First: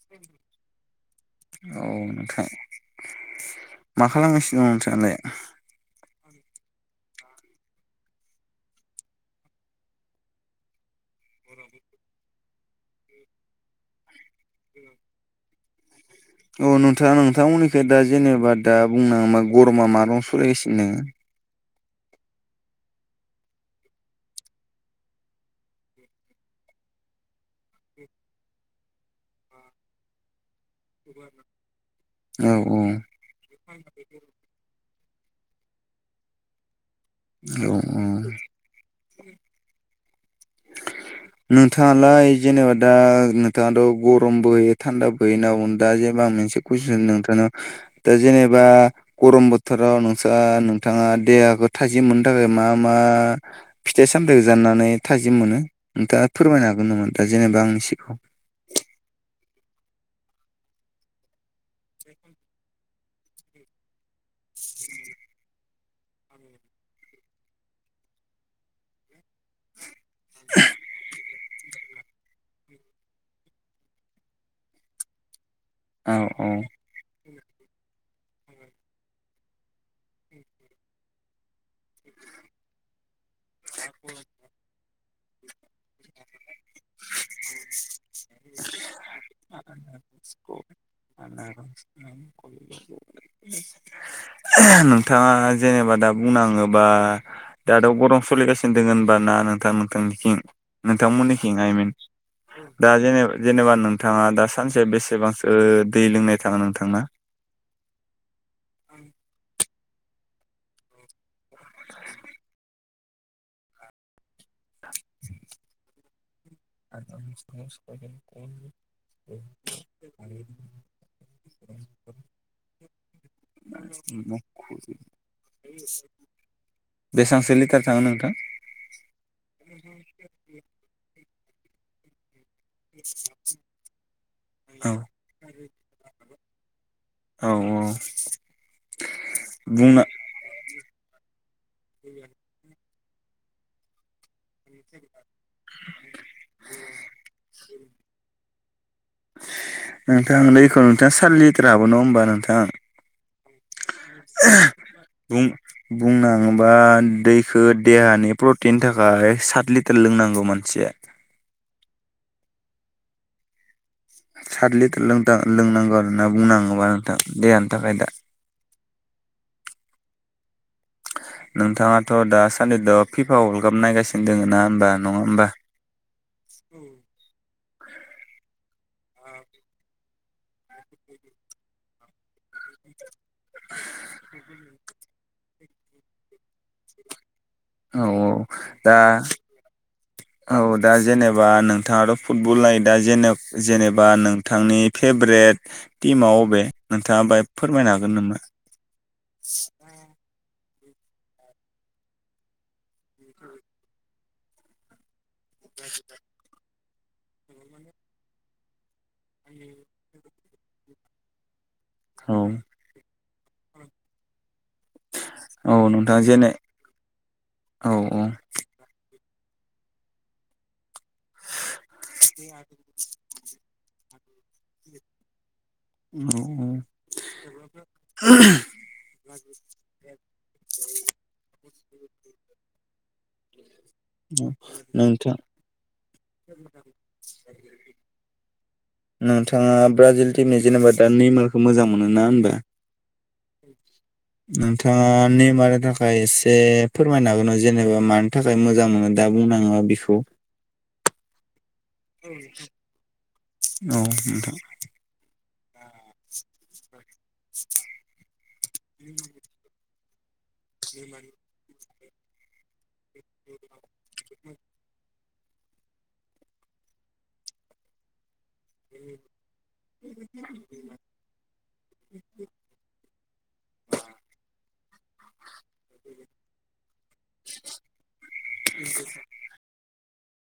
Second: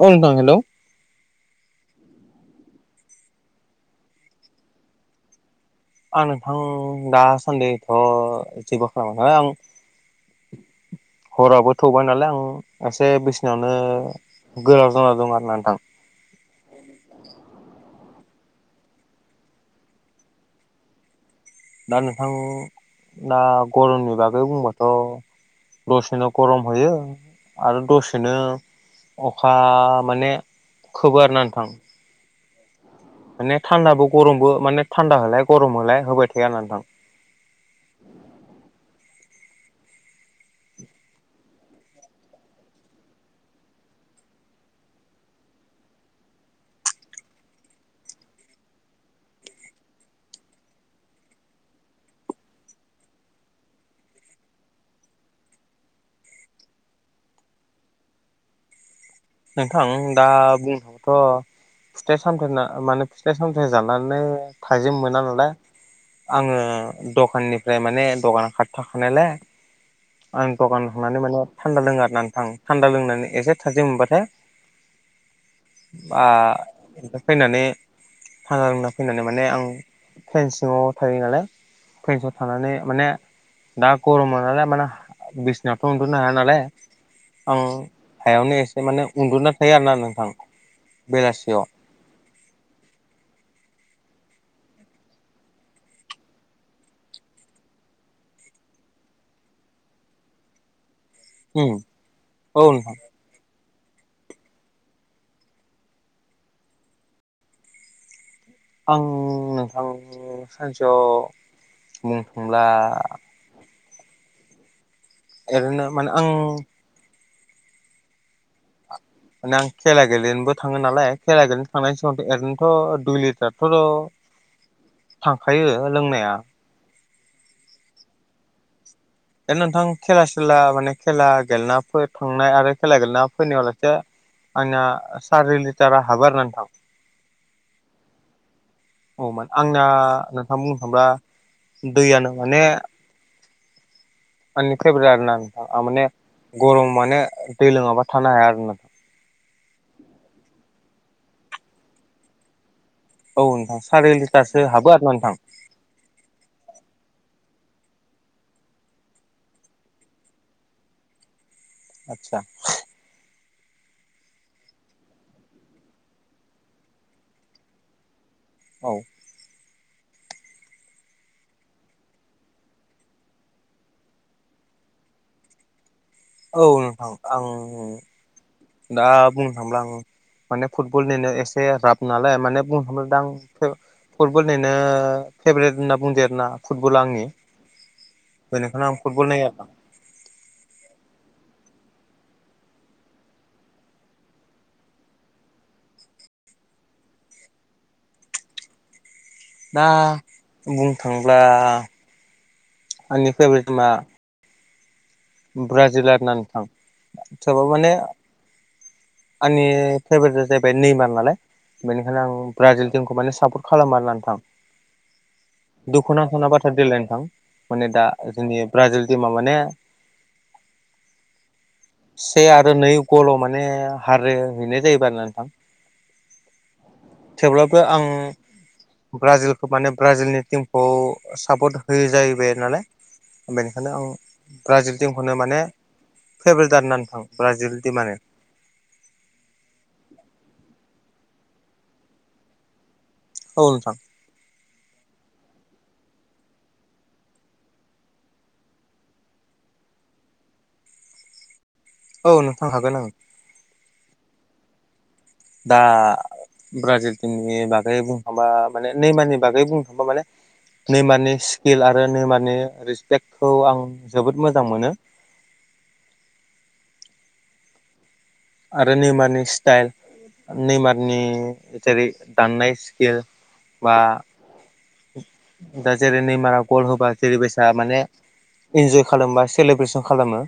औ नोंथां हेलौ औ नोंथां मा खालामगासिनो दं नोंथाङालाय? आं नोंथां दासान्दिथ' जेबो खालामाखै आं हराबो थौबाय नालाय आं एसे बिसिनायावनो गोलाव जाना दं आरोना नोंथां औ नोंथां नोंथांमोननिखि दा जेनेबा दा बुंनो हाङोबा गरमा मा रखम सलिगासिनो दोङो दा नोंथां दा गरमनि बागै बुंबाथ' दसेनो गरम होयो आरो दसेनो अखा माने खोबो आरोना नोंथां ओम ओम माने थान्दाबो गरमबो माने थान्दा होलाय गरम होलाय होबाय थाया आरोना नोंथां औ-औ नोंथाङालाय जेनेबा दा नोंथाङाथ' गरमबो होयो थान्दाबो होयो होनना बुंनो दा जेनबा आं मोनसे कुइसन नोंथांनाव दा जेनेबा गरम बोथोराव नोंसा नोंथाङा देहाखौ थाजिम मोननो थाखाय मा मा फिथाइ सामथाइखौ जानानै थाजिम मोनो नोंथाङा फोरमायनो हागोन नामा दा जेनेबा आंनि सिगाङाव नोंथां दा बुंबाथ' फिथाइ सामथाइ माने फिथाइ सामथाइ जानानै थाजिम मोना नालाय आङो दखाननिफ्राय माने दखान खाथियाव थाखानायलाय आं दखानाव थांनानै माने थान्दा लोङो आरोना नोंथां थान्दा लोंनानै एसे थाजिम मोनबा थाय बा ओमफ्राय फैनानै थाना लोंना फैनानै माने आं फेन सिङाव थायो नालाय फेन सिङाव थानानै माने दा गरम मोननालाय मोना बिसनायावथ' उन्दु'नो हाया नालाय आं हायावनो एसे उनदुना थायो आरोना नोंथां औ बेलासियाव [inaudible] नोंथाङा जेनेबा दा बुंनाङोबा दा गरम सोलिगासिनो दङ होनबा ना नोंथांनि नोंथांमोननि उम थिंहाय औ दा नोंथां जेनेबा जेनेबा नोंथाङा दा सानसे बेसेबांसो दै लोंनाय थाङो नोंथांना आं नोंथां सानसेयाव बुंनो थाङोब्ला ओरैनो माने आं [unintelligible] आ आं खेला गेलेनोबो थाङो नालाय खेला गेलेनो थांनायनि समगावथ' ओरैनोथ' दुइ लिटाराथ' [unintelligible] [unintelligible] थांखायो लोंनाया बेसेबांसो लिटार थाङो नोंथां दा नोंथां खेला सुला माने खेला गेलेनाफोर थांनाय आरो खेलायगोन ना फैनायावलासे आंना औ सारि लिटारा हाबो आरो ना नोंथां औ औ आंना बुंना आं बुंनो थाङोब्ला दैयानो माने मानि फेभ्रेट आरोना नोंथां माने गरम माने दै लोङाबा थानो हाया आरो नोंथां नोंथां दैखौ नोंथाङा सारि लिटार हाबो नङा होमबा नोंथां औ नोंथां सारि लिटारसो हाबो आरोना नोंथां बुंनाङोबा दैखो देहानि प्रटिननि थाखाय सात लिटार लोंनांगौ मानसिया आतसा सात लिटार लोंनांगौ होनना बुंनो थाङोबा नोंथां देहानि थाखाय दा औ नोंथाङाथ' दा सानदि थ द फिफा वर्ल्ड काप नायगासिनो दङ ना होनबा नङा होमबा औ नोंथां आं दा बुंनो थांला आं माने फुटबलनिनो एसे राभ नालाय माने बुंनो थांब्ला दा आं फुटबलनिनो फेभरेट होनना बुंदो आरोना फुटबल आंनि औ औ बेनिखायनो दा आं फुटबल नायो नोंथां औ दा जेनेबा नोंथाङाथ' फुटबल नायो दा जेनेबा नोंथांनि फेभरेट टिमाव अबे नोंथाङा बाय फोरमायनो हागोन नामा? दा बुंनो थाङोला आंनि फेभरेट टिमा ब्राजिल आरोना नोंथां थेवबाबो माने आंनि फेभ्रेटआ जाहैबाय नैमार नालाय बेनिखायनो आं औ ब्राजिल टिमखौ माने सापर्ट खालामो आरोना नोंथां औ नोंथाङा जेने दुखुनांथावना बाथ्रा देग्लाय नोंथां माने औ दा औ जोंनि ब्राजिलनि टिमा माने से आरो नै गल' माने हार हैनाय जायोबा आरो ना नोंथां औ थेवब्लाबो आं ब्राजिलखौ माने औ ब्राजिलनि टिमखौ सापर्ट होयो जाहैबाय नालाय बेनिखायनो आं ब्राजिल नोंथां थिमखौनो माने फेभ्रेट आरोना नोंथां ब्राजिल थिमानो नोंथाङा ब्राजिल टिमनि जेनेबा दा नेमारखौ मोजां मोनो ना होनबा [inaudible] औ नोंथां नोंथाङा नेमारनो थाखाय एसे फोरमायनो हागोन ना जेनेबा माने थाखाय मोजां मोनो दा बुंनाङा बेखौ औ नोंथां हागोन ओं औ नोंथां दा ब्राजिल थिमनि बागै बुंखांबा माने नैमारनि बागै बुंनो थाङोबा माने निमारनि सि किल आरो निमारनि रिसपेक्टखौ आं जोबोद मोजां मोनो आरो निमारनि स्टाइल निमारनि जेरै दाननाय सि खिल बा दा जेरै नेमारा गल होबा जेरै बायसा माने इन्जय खालामो बा सेलेब्रेसन खालामो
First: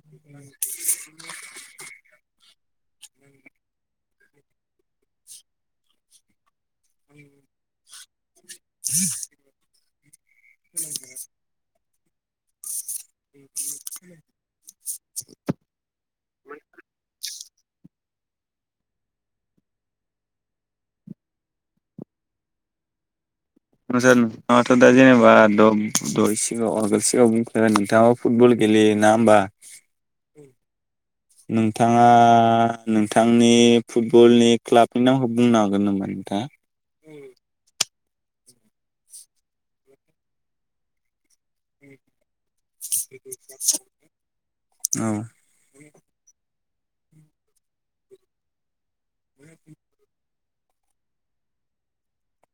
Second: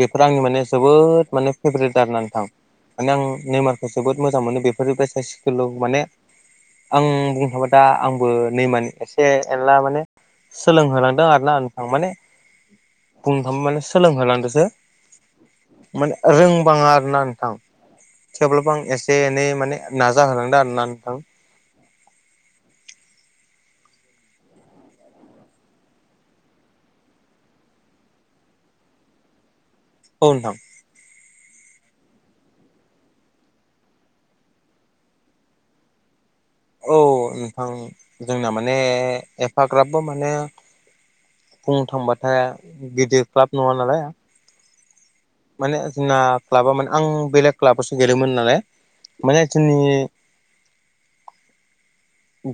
बेफोर आंनि माने जोबोद माने फेभरेट आरो ना नोंथां माने आं नेमारखौ जोबोद मोजां मोनो बेफोरनिफ्राय साइस [unintelligible] माने आं बुं [unintelligible] दा आंबो नेमारनि एसे एनला माने सोलोंहोलांदों आरो ना नोंथां माने बुंनो थाङोबा माने सोलोंहोलांदोसो माने रोंबाङा आरो ना नोंथां थेवब्लाबो आं एसे एनै माने नाजाहोलांदों आरो ना नोंथां [unintelligible] नोंथाङाथ' दा जेनेबा द दहय सिगाङाव आगोल सिगाङाव बुंखा [unintelligible] फुटबल गेलेयो ना होमबा औ नोंथां नोंथाङा नोंथांनि फुटबलनि क्लाबनि नामखौ बुंनो हागोन नामा नोंथां औ नोंथां जोंना माने एफाग्राबबो माने बुंनो थांबथाय गिदिर क्लाब नङा नालाय [unintelligible] माने जोंना क्लाबा माने आं बेलेग क्लाबावसो गेलेयोमोन नालाय माने जोंनि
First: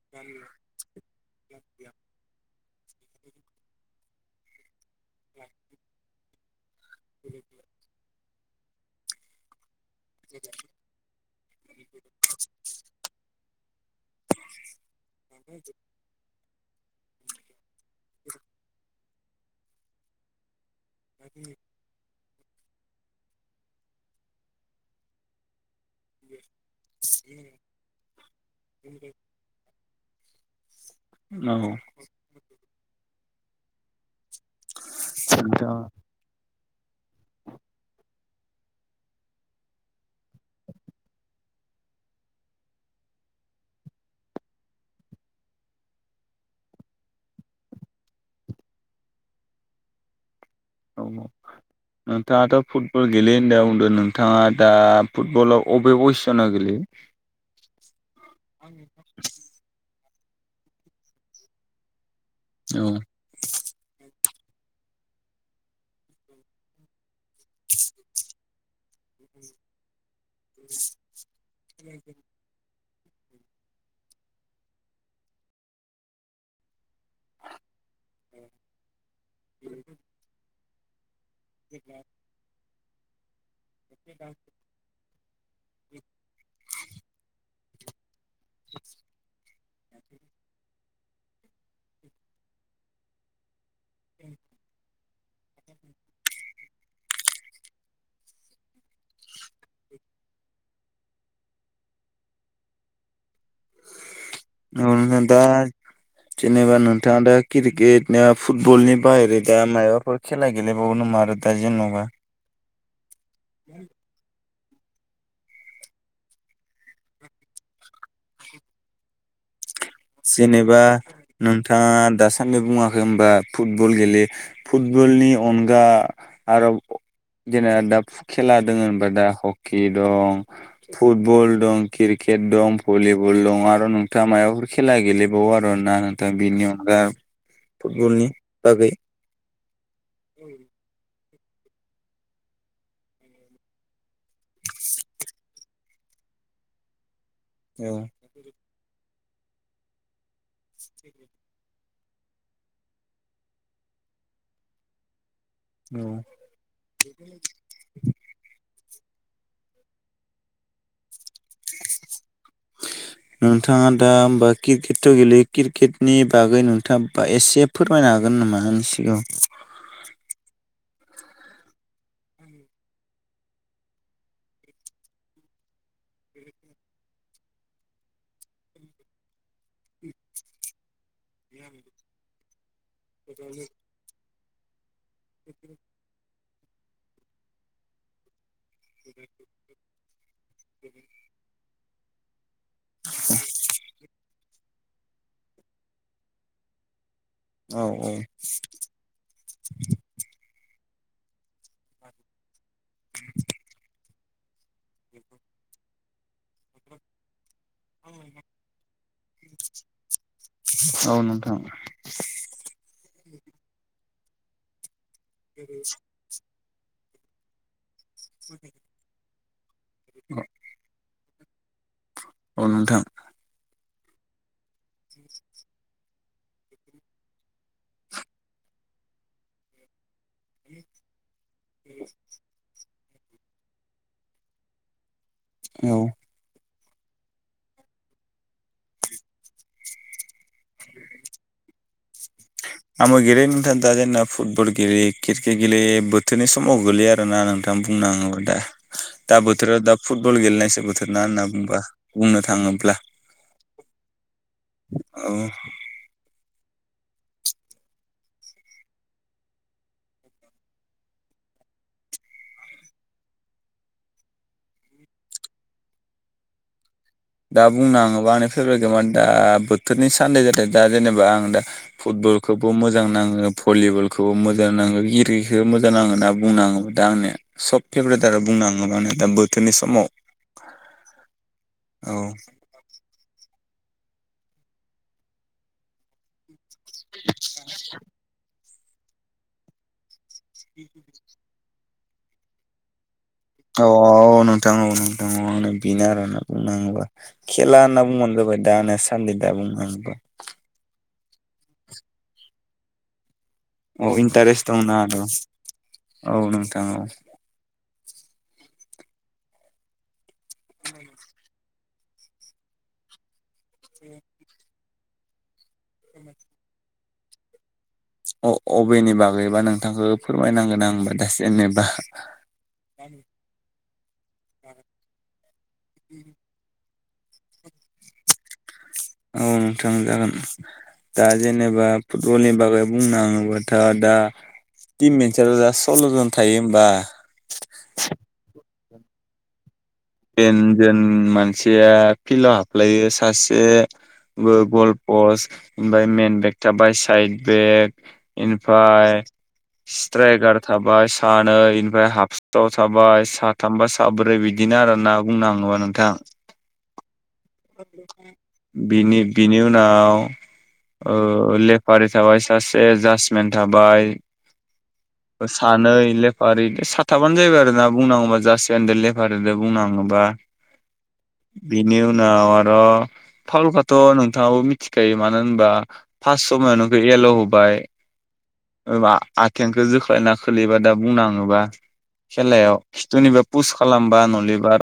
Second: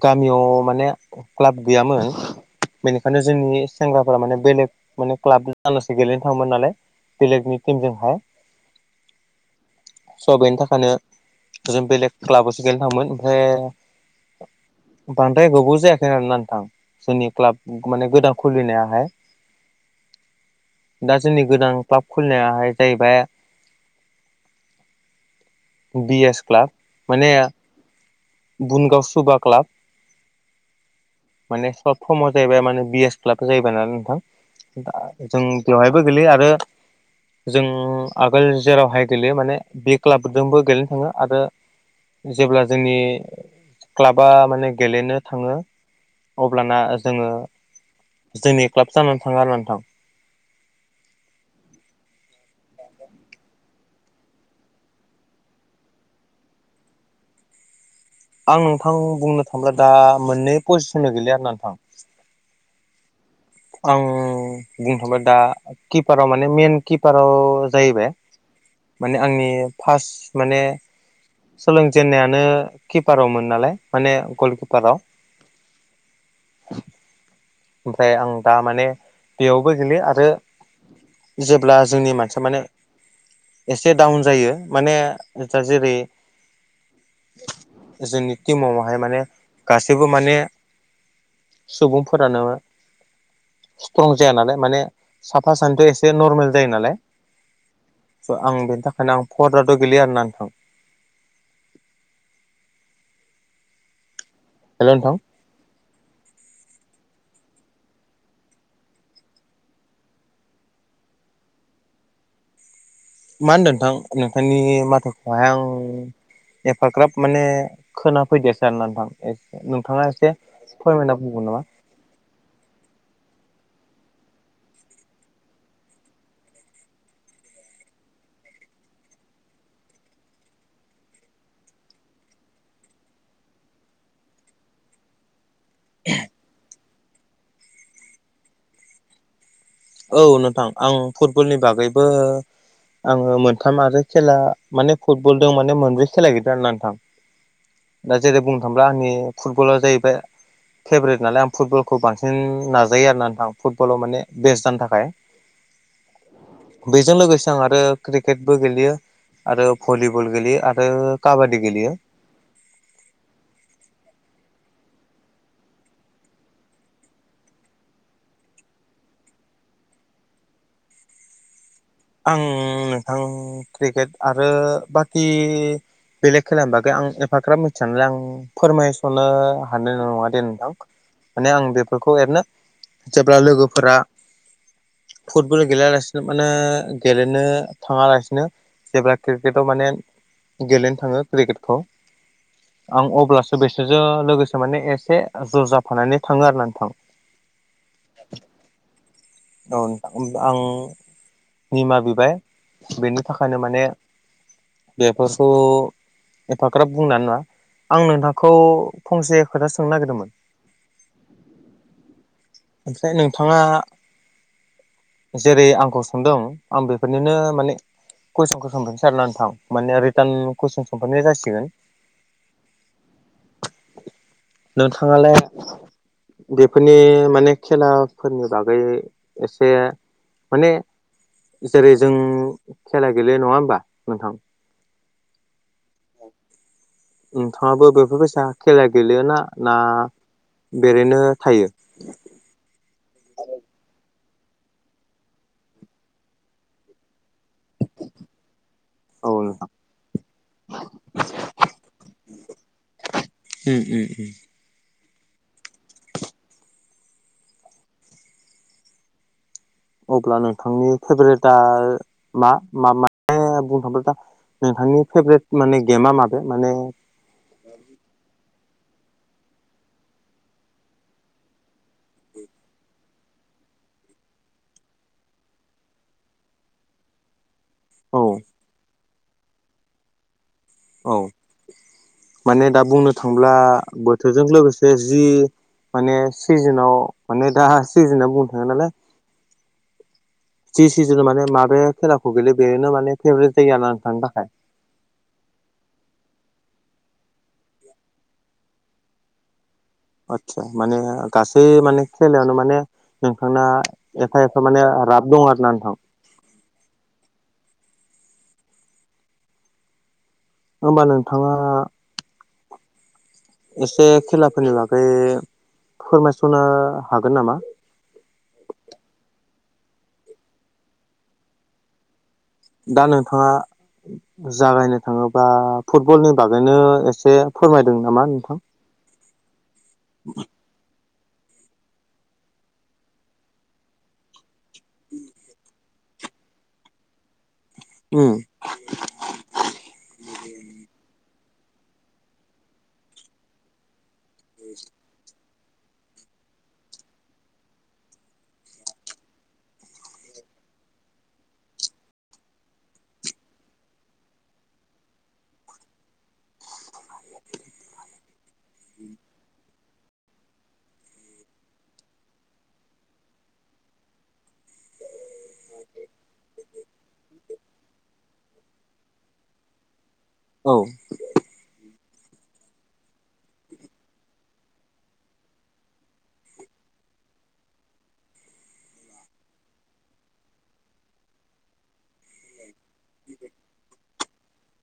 गामियाव माने क्लाब गैयामोन बेनिखायनो जोंनि सेंग्राफोरा माने बेलेग माने क्लाब दो जानासो गेलेनो थाङोमोन नालाय बेलेगनि टिमजोंहाय स' बेनि थाखायनो जों बेलेग क्लाबावसो गेलेनो थाङोमोन ओमफ्राय [inaudible] बांद्राय गोबाव जायाखै आरोना नोंथां जोंनि क्लाब माने गोदान खुलिनायाहाय दा जोंनि गोदान क्लाब खुलिनायाहाय जाहैबाय बि एस क्लाब माने बुनगावस [unintelligible] क्लाब माने सर्द फ्रमाव जाहैबाय माने बिएस क्लाब जाहैबाय ना नोंथां दा जों नोंथाङा बेवहायबो गोलैयो आरो जों आगोल जेरावहाय गेलेयो माने बे क्लाबजोंबो गेलेनो थाङो आरो जेब्ला जोंनि क्लाबा माने गेलेनो थाङो अब्लाना जोङो जोंनि क्लाब जानानै थाङा आरो नोंथां औ नोंथाङाथ' फुटबल गेलेयो होनना बुंदो नोंथाङा दा फुटबलाव अबे [unintelligible] जाना गेलेयो आं नोंथां बुंनो थांब्ला दा मोननै पजिसन गेलेयो आरो ना नोंथां औ आं बुंथ'बा दा किपाराव माने मेइन किपाराव जाहैबाय माने आंनि फास माने सोलोंजेनन्नायानो किपारावमोन नालाय माने गलकिपाराव ओमफ्राय आं दा माने बेयावबो गेलेयो आरो जेब्ला जोंनि मानसिया माने एसे डाउन जायो माने दा जेरै जोंनि टिमाव हाय माने गासैबो माने सुबुंफोरानो स्ट्रं जाया नालाय माने साफा सानैथ' एसे नर्मेल जायो नालाय स' आं बेनि थाखायनो आं [unintelligible] गेलेयो आरोना नोंथां औ नोंथां दा [inaudible] जेनेबा नोंथाङा दा क्रिकेटनो फुटबलनि बाहेरै दा मायाबाफोर खेला गेलेबावो नामा आरो दा जेनबा मा होनदों नोंथां नोंथांनि माथोखौहाय आं हेफाग्राब माने खोनाफैदासै आरोना नोंथां एसे नोंथाङा एसे जेनेबा फोरमायना बुंगोन नामा नोंथाङा दासा दि बुङाखै होनबा फुटबल गेलेयो फुटबलनि अनगा आरो जेना दा खेला दङ होनबा दा हकि दं फुटबल दं क्रिकेट दं भलिबल दं आरो नोंथाङा माबाफोर खेला गेलेबावो आरोना नोंथां बिनि अनगा फुटबलनि बागै औ नोंथां आं फुटबलनि बागैबो आङो मोनथाम आरो खेला माने फुटबलदो माने मोनब्रै खेला गेलेदों आरोना नोंथां ओं दा जेरै बुंनो थांब्ला आंनि फुटबल जाहैबाय फेभरेट नालाय आं फुटबल खौ बांसिन नाजायो आरोना नोंथां फुटबलाव माने बेस्ट जानो थाखाय बेजों लोगोसे आं आरो क्रिकेटबो गेलेयो आरो भलिबल गेलेयो आरो काबादि गेलेयो [inaudible] नोंथाङा दा होमबा क्रिकेटथ गेलेयो क्रिकेटनि बागै नोंथाङा एसे फोरमायनो हागोन नामा आंनि सिगाङाव आं नोंथां क्रिकेट आरो बाखि बेलेग खलानि बागै आं एफाग्राब मिथियानालाय आं फोरमायसनो हानाय नङा दे नोंथां माने आं बेफोरखौ एरैनो जेब्ला लोगोफोरा फुटबल गेलेयालासिनो माने गेलेनो थाङालासिनो जेब्ला क्रिकेटाव माने गेलेनो थाङो क्रिकेटखौ आं अब्लासो बिसोरजों लोगोसे माने एसे ज'ज जााफानानै थाङो आरो नोंथां औ औ औ नोंथां ओमबा आं निमाहा बिबाय बेनि थाखायनो माने बेफोरखौ एफाग्राब बुंनो हानाय नङा आं नोंथांखौ फंसे खोथासो सोंनो नागिरदोंमोन औ नोंथां ओमफ्राय नोंथाङा जेरै आंखौ सोंदों आं बेफोरनिनो माने कुइसनखौ सोंफिनोसै आरोना नोंथां माने रिटार्न कुइसन सोंफिननाया जासिगोन औ नोंथां नोंथाङालाय बेफोरनि माने बे खेलाफोरनि बागै एसे माने जेरै जों खेला गेले नङा होमबा नोंथां औ नोंथाङाबो बेफोरबायैसा खेला गेलेयोना ना एरैनो थायो? आंबो गेलेयो नोंथां दा जोंना फुटबल गेलेयो क्रिकेट गेलेयो बोथोरनि समाव गोगलैयो आरोना नोंथां। [unintelligible] औ दा नोंथां बोथोरा दा फुटबल गेलेनायसो बोथोर ना होनना बुंबा बुंनो थाङोब्ला। उम उम उम औ [inaudible] अब्ला नोंथांनि फेभरेटआ मा म म [unintelligible] दा बुंनो थाङोबाथ नोंथांनि फेभारेट माने गेमा माबे माने दा बुंनो आाङोबा आंनि फेभरेट गेमानो दा बोथोरनि सान्दै जहाथे दा जेनेबा आं दा फुटबलखौबो मोजां नाङो भलिबलखौबो मोजां नाङो इरिखौबो मोजां नाङो होनना बुंनाङोबा। दा आंनिया सब औ फेभरेट आरो बुंनो थाङोबा आं दा बोथोरनि समाव। औ औ माने दा बुंनो थांब्ला बोथोरजों लोगोसे जि माने सिजोनाव माने दा सिजोना बुंनो थाङो नालाय। जि सिजोन माने माबे खेलाखौ गेले बेनो माने फेभरेट जायो औ आरोना नोंथांनि औ थाखाय नोंथां औ नोंथां आंनो बेनो आरोना बुंङोबा। खेला होनना बुंबानो जाबाय दा ने सान्दि दा बुं आचसा माने गासै माने खेलायावनो माने नोंथां औ एफा इन्टारेस्ट एफा माने दंना आरो राब दं आर ना नोंथां। औ नोंथां औ होमबा नोंथाङा एसे खेलाफोरनि बागै फोरमायस'नो हागोन नामा? अ अबेनि बागैबा नोंथांखौ फोरमायनांगोन आं होनोमबा दा जेनेबा दा नोंथाङा जागायनो थाङोबा फुटबलनि बागैनो एसे फोरमायदों नामा नोंथां? औ नोंथां जागोन। दा जेनेबा फुटबलनि बागै बुंनो थाङोबथ' दा टिम मोनसेयाल' जास सल्लजन थायो होमबा ओम टेनजेन मानसिया फिल्डआव हाबलायो सासे गलपस ओमफ्राय मेन बेग थाबाय साइद बेग ओनिफ्राय स्ट्रायगार थाबाय सानै निफ्राय हाब सिथाव थाबाय साथामा साब्रै बिदिनो आरो। होनना बुंनो थाङोबा नोंथां। बिनि बिनि उनाव ओ लेफारि थाबाय सासे जासमेन थाबाय। सानै लेफार साथामानो जाहैबाय आरो ना बुंनांगौबा जाससे दो लेफारिदो। बुंनांगौब्ला औ बेनि उनाव आरो' फावलखौथ' नोंथाङाबो मिथिखायो मानो होनबा फास समायावनोखौ एल' होबाय। बा आथेंखौ जोख्लायना खोलैबा दा बुंनाङोबा। खेलायाव जनिबा पुस खालामबा नलिबार